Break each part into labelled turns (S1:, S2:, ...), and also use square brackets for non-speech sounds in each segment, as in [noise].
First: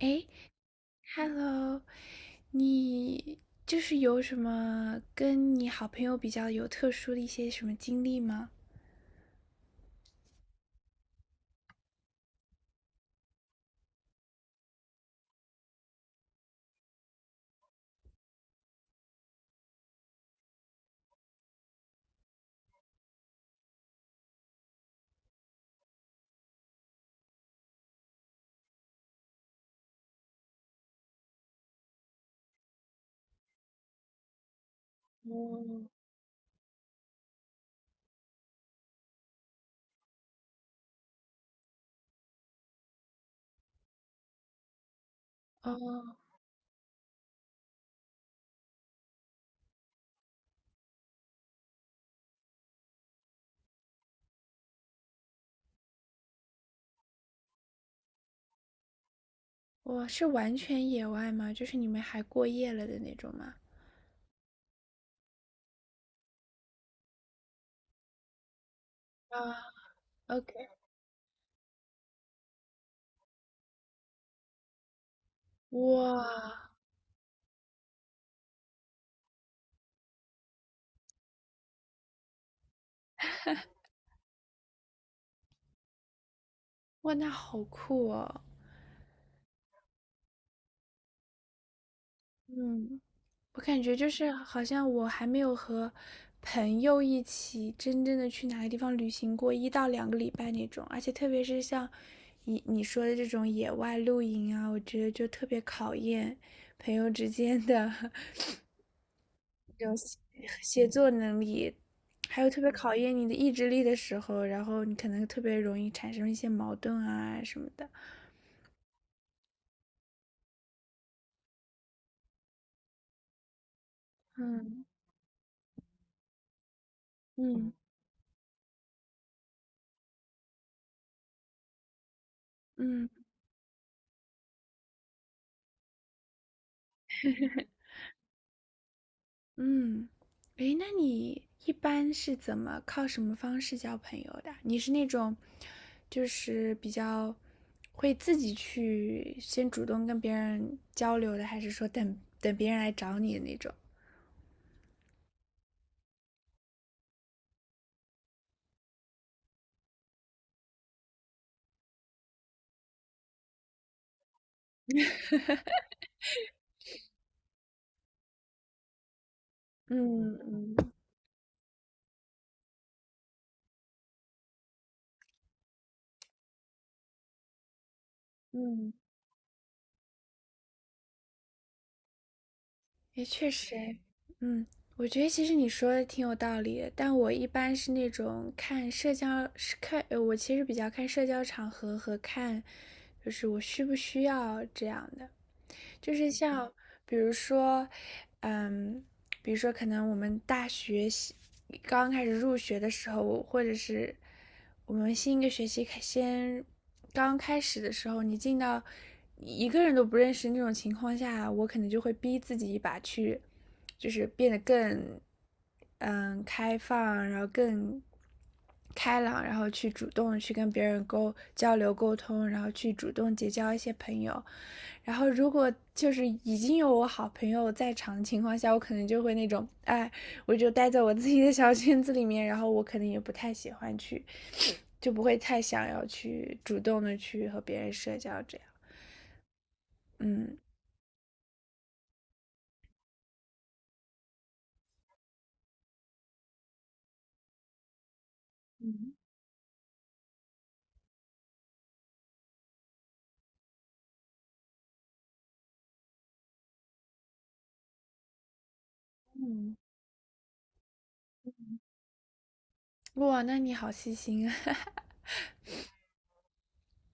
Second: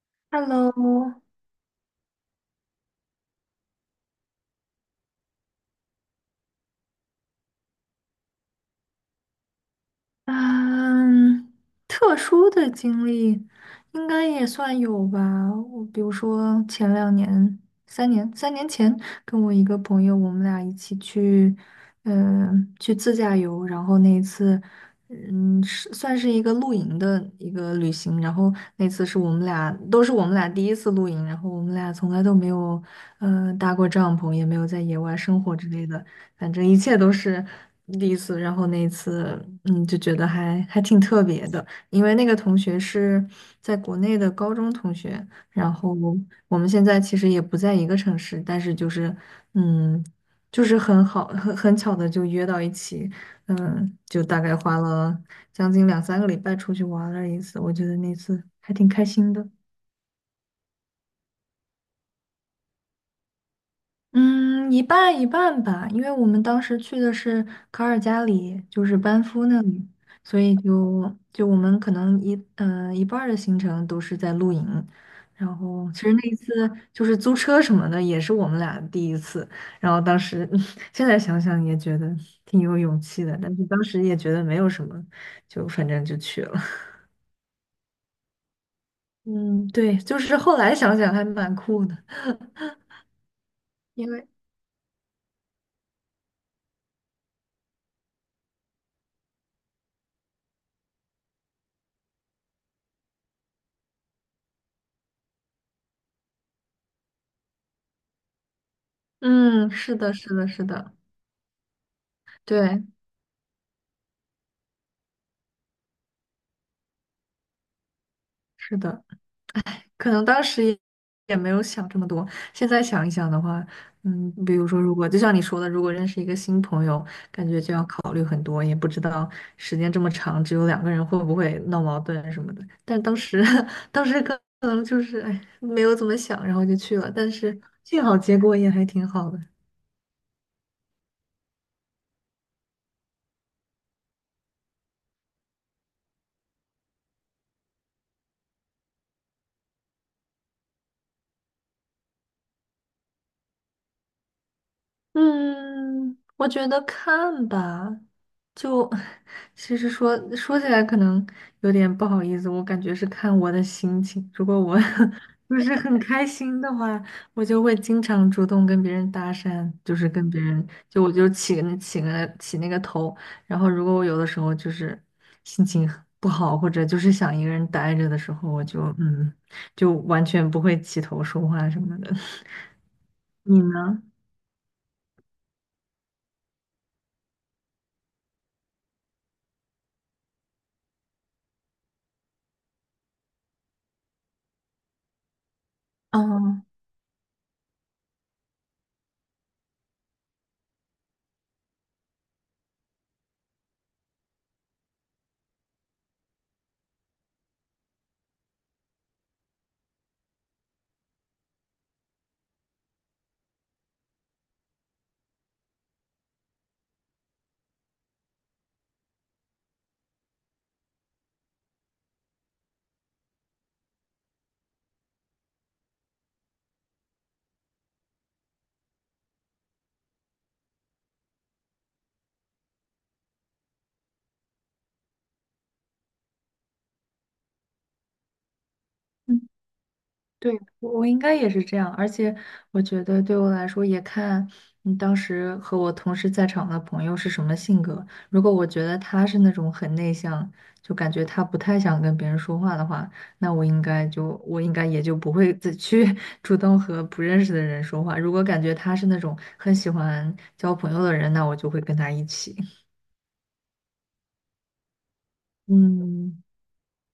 S1: 哎
S2: Hello，
S1: ，Hello，你就是有什么跟你好朋友比较有特殊的一些什么经历吗？
S2: 嗯，特殊的经历应该也算有吧。我比如说前两年、三年、三年前，跟我一个朋友，我们俩一起去，去自驾游。然后那一次，是算是一个露营的一个旅行。然后那次是我们俩第一次露营，然后我们俩从来都没有，搭过帐篷，也没有在野外生活之类的。反正一切都是第一次。然后那一次，就觉得还挺特别的，因为那个同学是在国内的高中同学，然后我们现在其实也不在一个城市，但是嗯，就是很好，很巧的就约到一起，就大概花了将近两三个礼拜出去玩了一次，我觉得那次还挺开心的。
S1: 我是完全野外吗？就是你们还过夜了的那种吗？
S2: 嗯，一半一半吧，因为我们当时去的是卡尔加里，就是班
S1: 啊
S2: 夫那里，所
S1: ，OK，
S2: 以就我们可能一半儿的行程都是在露营，然后其实那一次
S1: 哇，
S2: 就是租车什么的也是我们俩第一次，然后当时 [laughs] 现在想想也觉得挺有勇气的，但是当时也觉得没有什么，就反正就去了。
S1: 哇，那好酷哦！
S2: 嗯，对，就是后来想想还蛮酷的，
S1: 嗯，我感觉就
S2: 因为
S1: 是好像我还没有和朋友一起真正的去哪个地方旅行过一到两个礼拜那种，而且特别是像你说的这种野外露营啊，我觉得就特别考验朋友之间的 [laughs]
S2: 嗯，
S1: 这
S2: 是
S1: 种
S2: 的，
S1: 协
S2: 是的，是
S1: 协
S2: 的，
S1: 作能力，还有特别
S2: 对，
S1: 考验你的意志力的时候，然后你可能特别容易产生一些矛盾啊什么的。
S2: 是的。可能当时也没有想这么多，现在想一想的话，嗯，比如说，
S1: 嗯
S2: 如果就像你说的，如果认识一个新朋友，感
S1: 嗯
S2: 觉
S1: 嗯。
S2: 就要考虑很多，也不知道时间这么长，只有两个人会不会闹矛盾什么的。但
S1: 嗯。
S2: 当时，[laughs] 当时可能就是哎，没有怎么想，然后就去了，但是幸好结果也还挺好的。
S1: 嗯，诶，那你一般是怎么靠什么方式交朋友的？你是那种，就是比较会自己去先主动跟别人交流的，还是说等等别人来找你的那种？
S2: 嗯，我觉得看吧，就 [laughs] 其实说起来可能有点不好意思，我感觉是看我的心情。如果我 [laughs] 就是很开心的话，我就会经常主动跟别人搭讪，就是跟
S1: 嗯
S2: 别人
S1: 嗯
S2: 就我就起那个头。然后如果我有的时候就是心情很不好，或者就是想一个人待着的时候，我就
S1: 嗯。
S2: 嗯，就完全不会起头说话什么的。
S1: 也
S2: [laughs]
S1: 确
S2: 你
S1: 实诶，
S2: 呢？
S1: 嗯，我觉得其实你说的挺有道理的，但我一般是那种看社交，是看，我其实比较看社交场合和看，就是我需不需要这样的，就是
S2: 哦。
S1: 像比如说，嗯，比如说可能我们大学喜刚开始入学的时候，或者是我们新一个学期开先刚开始的时候，你进到一个人都不认识那种情况下，我可能就会逼自己一把去，就是变得更开放，然后更开朗，然后去主动去跟别人交流沟通，然后去主动结交一些朋友。然后如果就是已经有我好朋友在场的情况下，我可能就会那种，哎，我就待在我自己的小圈子里面，然后我可能也不太喜欢去，就不会太想要去主动的去和别人社交这样。
S2: 对，
S1: 嗯
S2: 我应该也是这样，而且我觉得对我来说也看你当时和我同时在场的朋友是什么性格。如果我觉得
S1: 嗯
S2: 他是那种很内向，就感觉他不太想跟别人说话的话，那我应该也就不会再去 [laughs] 主动和不认识的人说话。如果感觉他是那种很
S1: 嗯，
S2: 喜欢交朋友的人，那我就会跟他一起。
S1: 哇，那你好细心啊。[laughs]
S2: 嗯。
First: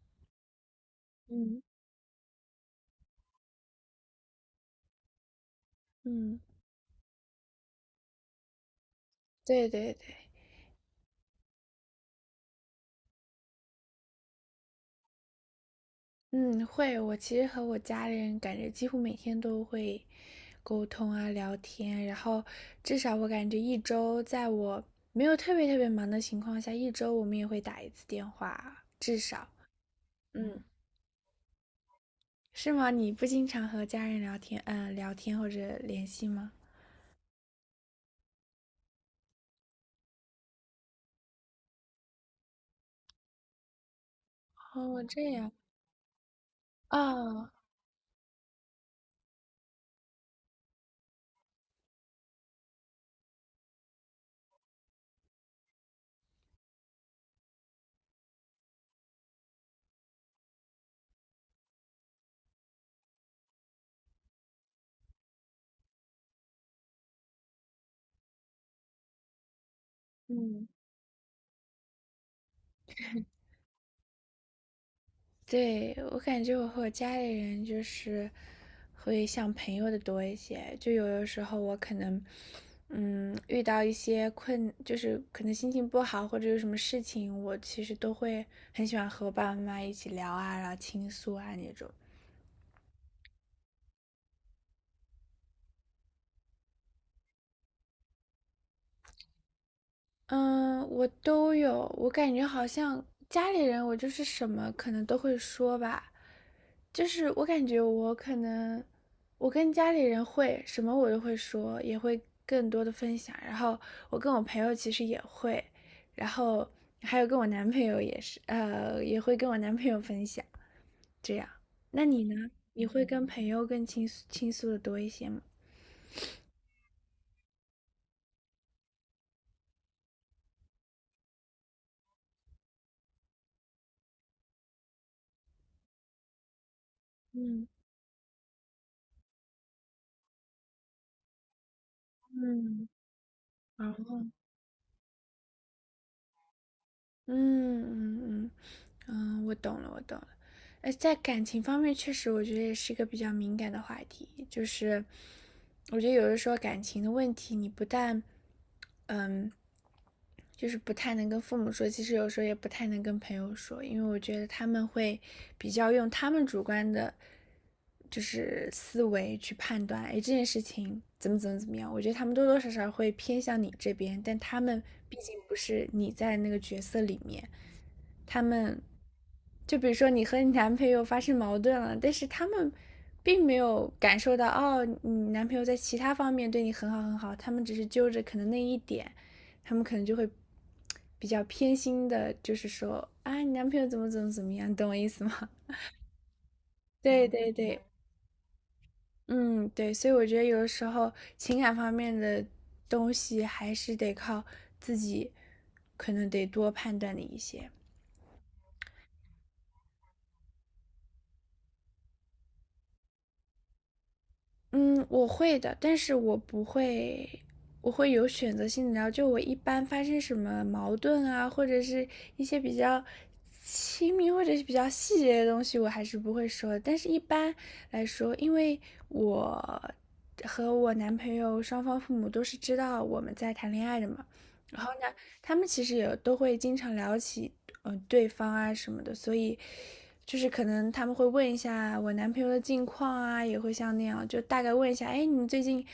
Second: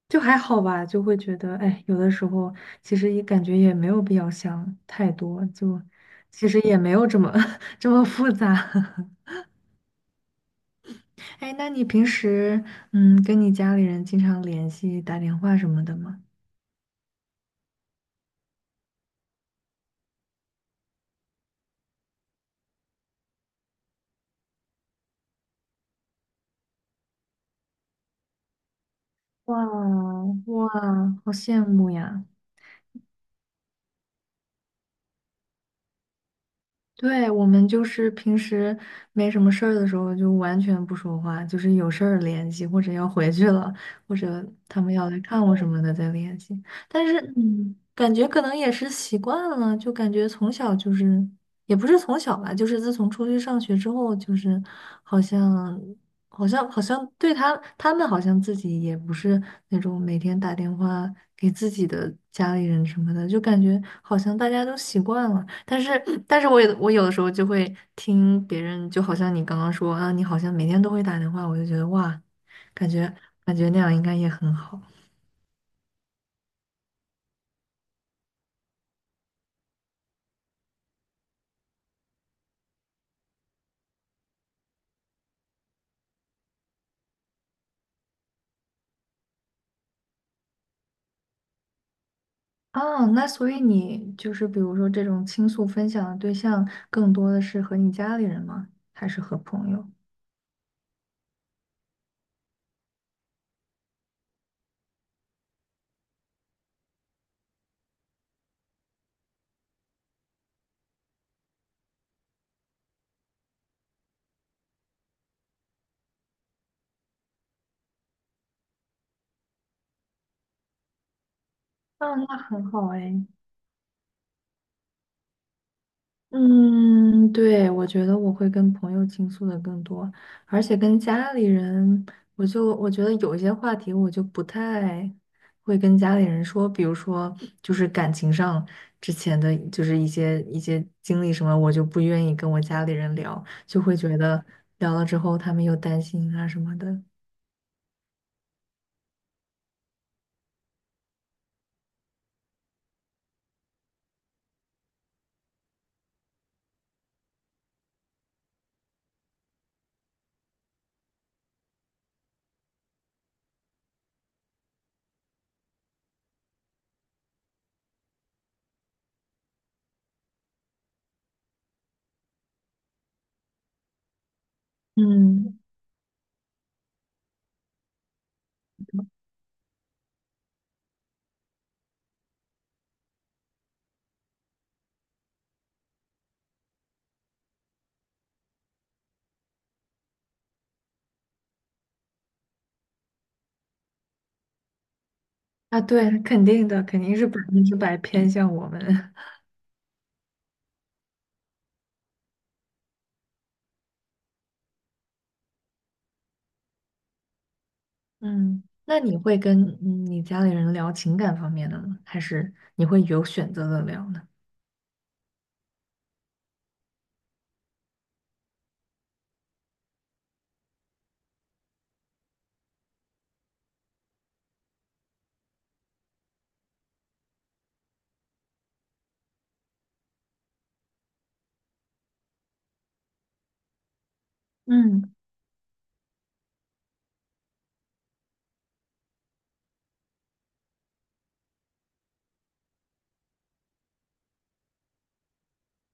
S2: 就还好吧，就会觉得，
S1: 嗯
S2: 哎，有的时候其实也感觉也没有必要想太多，就
S1: 嗯，
S2: 其实也没有[laughs] 这么复杂。[laughs]
S1: 对对对，
S2: 哎，那你平时跟你家里人经常联系、打电话什么的吗？
S1: 嗯，会。我其实和我家里人感觉几乎每天都会沟通啊、聊天啊，然后至少我感觉一周，在我没有特别特别忙的情况下，一周我们也会打一次电话，至少。
S2: 哇
S1: 嗯，嗯
S2: 哇，好羡慕呀！
S1: 是吗？你不经常和家人聊天，聊天或者联系吗？
S2: 对，我们就是平时没什么事儿的时候，就完全不说话，就是有事儿联系，或者要回去了，或者他们
S1: 哦，
S2: 要来
S1: 这
S2: 看
S1: 样。
S2: 我什么的再联系。但是，
S1: 啊，
S2: 嗯，感觉可能也是习惯了，就感觉从小就是，也不是从小吧，就是自从出去上学之后，就是好像。好像对他们好像自己也不是那种每天打电话给自己的家里人什么的，就感觉好像大家都习惯了。但是我有的时候就会听别人，就好像你刚刚说啊，你好像
S1: 嗯。
S2: 每天都会打电话，我就觉得哇，感觉那样应该也很好
S1: 对，我感觉我和我家里人就是会像朋友的多一些，就有的时候我可能，嗯，遇到一些困，就是可能心情不好或者有什么事情，我其实都会很喜欢和我爸爸妈妈一起聊啊，然后倾诉啊那种。
S2: 啊。那所以你就是比如说这种倾诉分享的对象，更多的是和你家里人吗？还是和朋友？
S1: 嗯，我都有，我感觉好像家里人，我就是什么可能都会说吧，就是我感觉我可能，我跟家里人会什么我都会说，也会更多的分享。然后我跟我朋友其实也会，然后还有跟我男朋友也是，也会跟我男朋友分享。这样，那
S2: 啊，
S1: 你
S2: 那
S1: 呢？
S2: 很
S1: 你
S2: 好
S1: 会
S2: 哎。
S1: 跟朋友更倾诉的多一些吗？
S2: 嗯，对，我觉得我会跟朋友倾诉的更多，而且跟家里人，我觉得有一些话题我就不太会跟家里人说，比如说
S1: 嗯
S2: 就是感情上之前的就是一些经历什么，我就不愿意跟我家
S1: 嗯
S2: 里人聊，就
S1: 然
S2: 会觉
S1: 后
S2: 得聊了之后他们又担心啊什么的。
S1: 嗯嗯嗯嗯，我懂了，我懂了。呃，在感情方面，确实我觉得也是一个比较敏感的话题。就是我觉得有的时候感情的问题，你不但，嗯，就是不太能跟父母说，其实有时候也不太能跟朋友说，因为我觉得他们会比较用他们主观的，就是思维去判断，哎，这件事情怎么怎么怎么样。我觉得他们多多少少会偏向你这边，但他们毕竟不
S2: 嗯，
S1: 是你在那个角色里面，他们就比如说你和你男朋友发生矛盾了，但是他们并没有感受到哦，你男朋友在其他方面对你很好很好，他们只是揪着可能那一点，他们可能就会比较偏心的，就是说啊，你男朋友怎么怎么怎么样，懂我意思吗？
S2: 啊，对，肯定的，肯
S1: [laughs]
S2: 定是
S1: 对
S2: 百
S1: 对
S2: 分之
S1: 对，
S2: 百偏向我们。
S1: 嗯，对，所以我觉得有的时候情感方面的东西还是得靠自己，可能得多判断的一些。
S2: 嗯，那你会跟你家里人聊情感方面的吗？还是你会有选择的聊呢？
S1: 嗯，我会的，但是我不会，我会有选择性的聊。就我一般发生什么矛盾啊，或者是一些比较亲密或者是比较细节的东西，我还是不会说的。但是一般来说，因为我和我男朋友双方父母都是知道我们在谈恋爱的嘛，然后呢，
S2: 嗯，
S1: 他们其实也都会经常聊起对方啊什么的，所以就是可能他们会问一下我男朋友的近况啊，也会像那样，就大概问一下，哎，你们最近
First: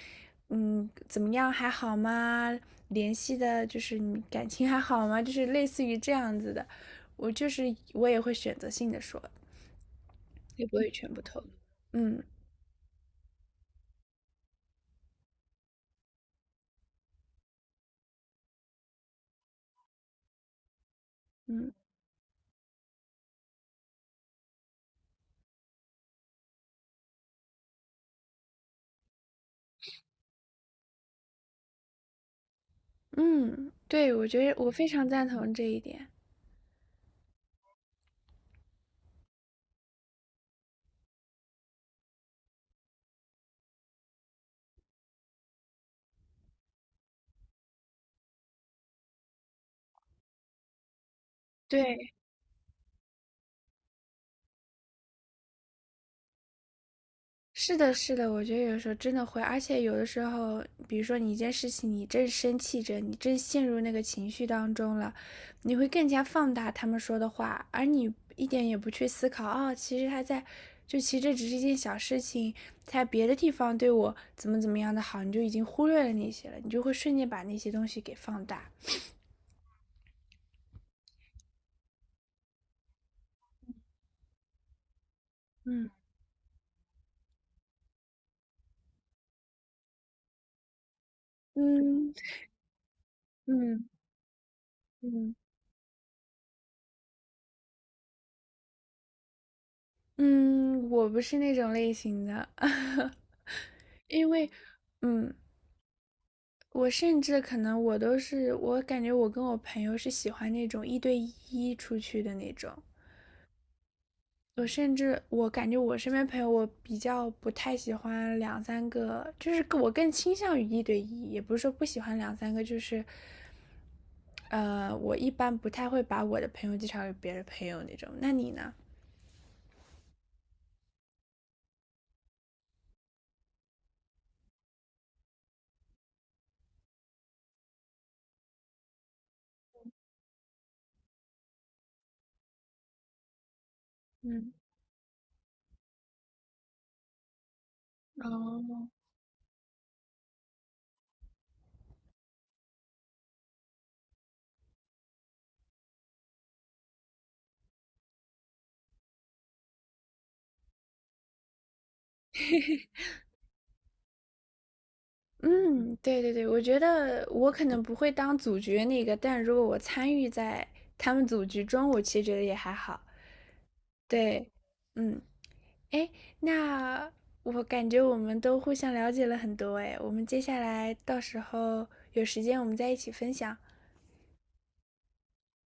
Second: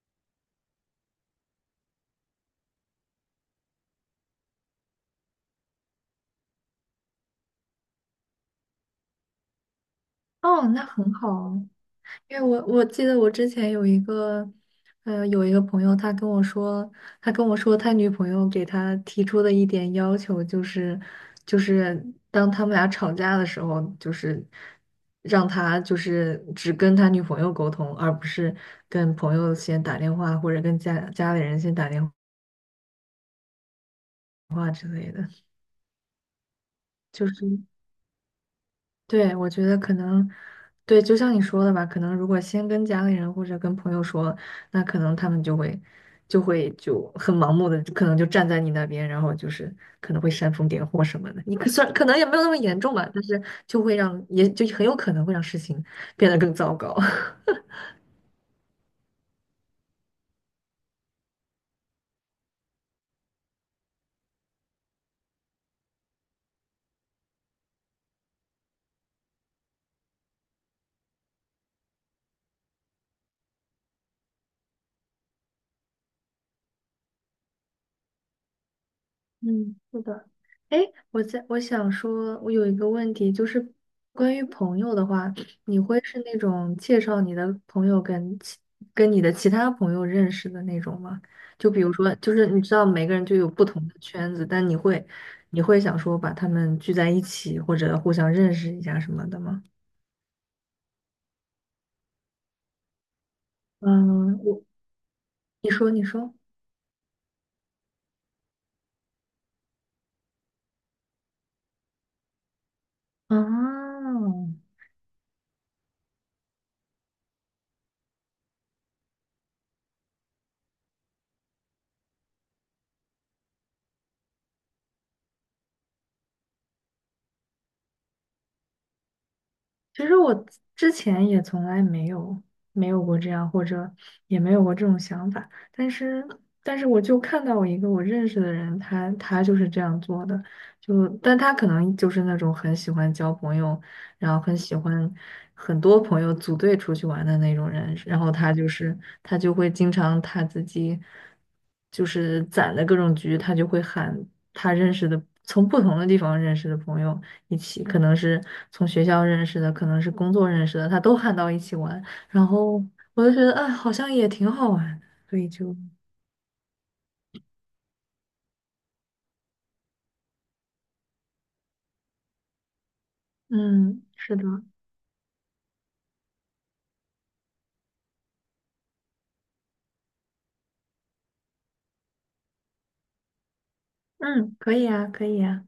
S1: 怎么样，还好吗？联系的就是你感情还好吗？就是类似于这样子的，我就是我也会选择性的说，也
S2: 哦，
S1: 不
S2: 那
S1: 会全
S2: 很
S1: 部
S2: 好
S1: 透露。
S2: 啊
S1: 嗯
S2: 因为我记得我之前有一个，呃，有一个朋友，他跟我说，他跟我说他女朋友给他提出的一点要求就是，就
S1: 嗯
S2: 是当他们俩吵架的时候，就是让他就是只跟他女朋友沟通，而不是跟朋友先打电话或者跟家里人先打电
S1: 嗯，对，我觉得我
S2: 话
S1: 非
S2: 之
S1: 常
S2: 类
S1: 赞
S2: 的。
S1: 同这一点。
S2: 就是对，我觉得可能对，就像你说的吧，可能如果先跟家里人或者跟朋友说，那可能他们就会就很盲目的，可能就站在你那边，然后就是可能会煽风点火什么的。你可算可
S1: 对，
S2: 能也没有那么严重吧，但是就会让也就很有可能会让事情变得更糟糕。[laughs]
S1: 是的，是的，我觉得有时候真的会，而且有的时候，比如说你一件事情，你正生气着，你正陷入那个情绪当中了，你会更加放大他们说的话，而你一点也不去思考，哦，其实他在，就其实这只是一件小事情，在别的地方对我怎么怎么样的好，你就已经忽略了那些了，你就会瞬间把那些东西给放大。
S2: 嗯，是的。哎，我想说，我有一个问题，就是关于朋友的话，你
S1: 嗯
S2: 会是那种介绍你的朋友跟你的其他朋友认识的那种吗？就比如
S1: 嗯
S2: 说，就是你知道每个人就有不同
S1: 嗯
S2: 的圈子，但
S1: 嗯
S2: 你会想说把他们聚在一起，或者互相认识一下什么的吗？
S1: 嗯，我不是那种类型的，[laughs] 因
S2: 嗯，
S1: 为，
S2: 我
S1: 嗯。
S2: 你说你说。
S1: 我甚至可能我都是，我感觉我跟我朋友是喜欢那种一对一出去的那种。
S2: 哦，
S1: 我甚至我感觉我身边朋友，我比较不太喜欢两三个，就是我更倾向于一对一，也不是说不喜欢两三个，就是，呃，我一般不太会把我的朋友介绍给别的朋友那种。那你呢？
S2: 其实我之前也从来没有没有过这样，或者也没有过这种想法。但是，但是我就看到一个我认识的人，他就是这样做的。就，但他可能就是那种很喜欢交朋友，然后
S1: 嗯。
S2: 很喜欢很多朋友组队出去玩的那种人。然后
S1: 哦，
S2: 他就会经常他自己就是攒的各种局，他就会喊他认识的从不同的地方认识的朋友。一起，可能是从学校认识的，可能是工作认识的，他都喊到一起玩，然后我就觉得，哎，好像也挺好玩的所以就，
S1: 嗯，对对对，我觉得我可能不会当组局那个，但如果我参与在他们组局中，我其实觉得也还好。
S2: 嗯，是的，
S1: 对，嗯，哎，那我感觉我们都互相了解了很多，哎，我们接下来到时候有时间我们再一起分享。
S2: 嗯，可以啊，可以啊。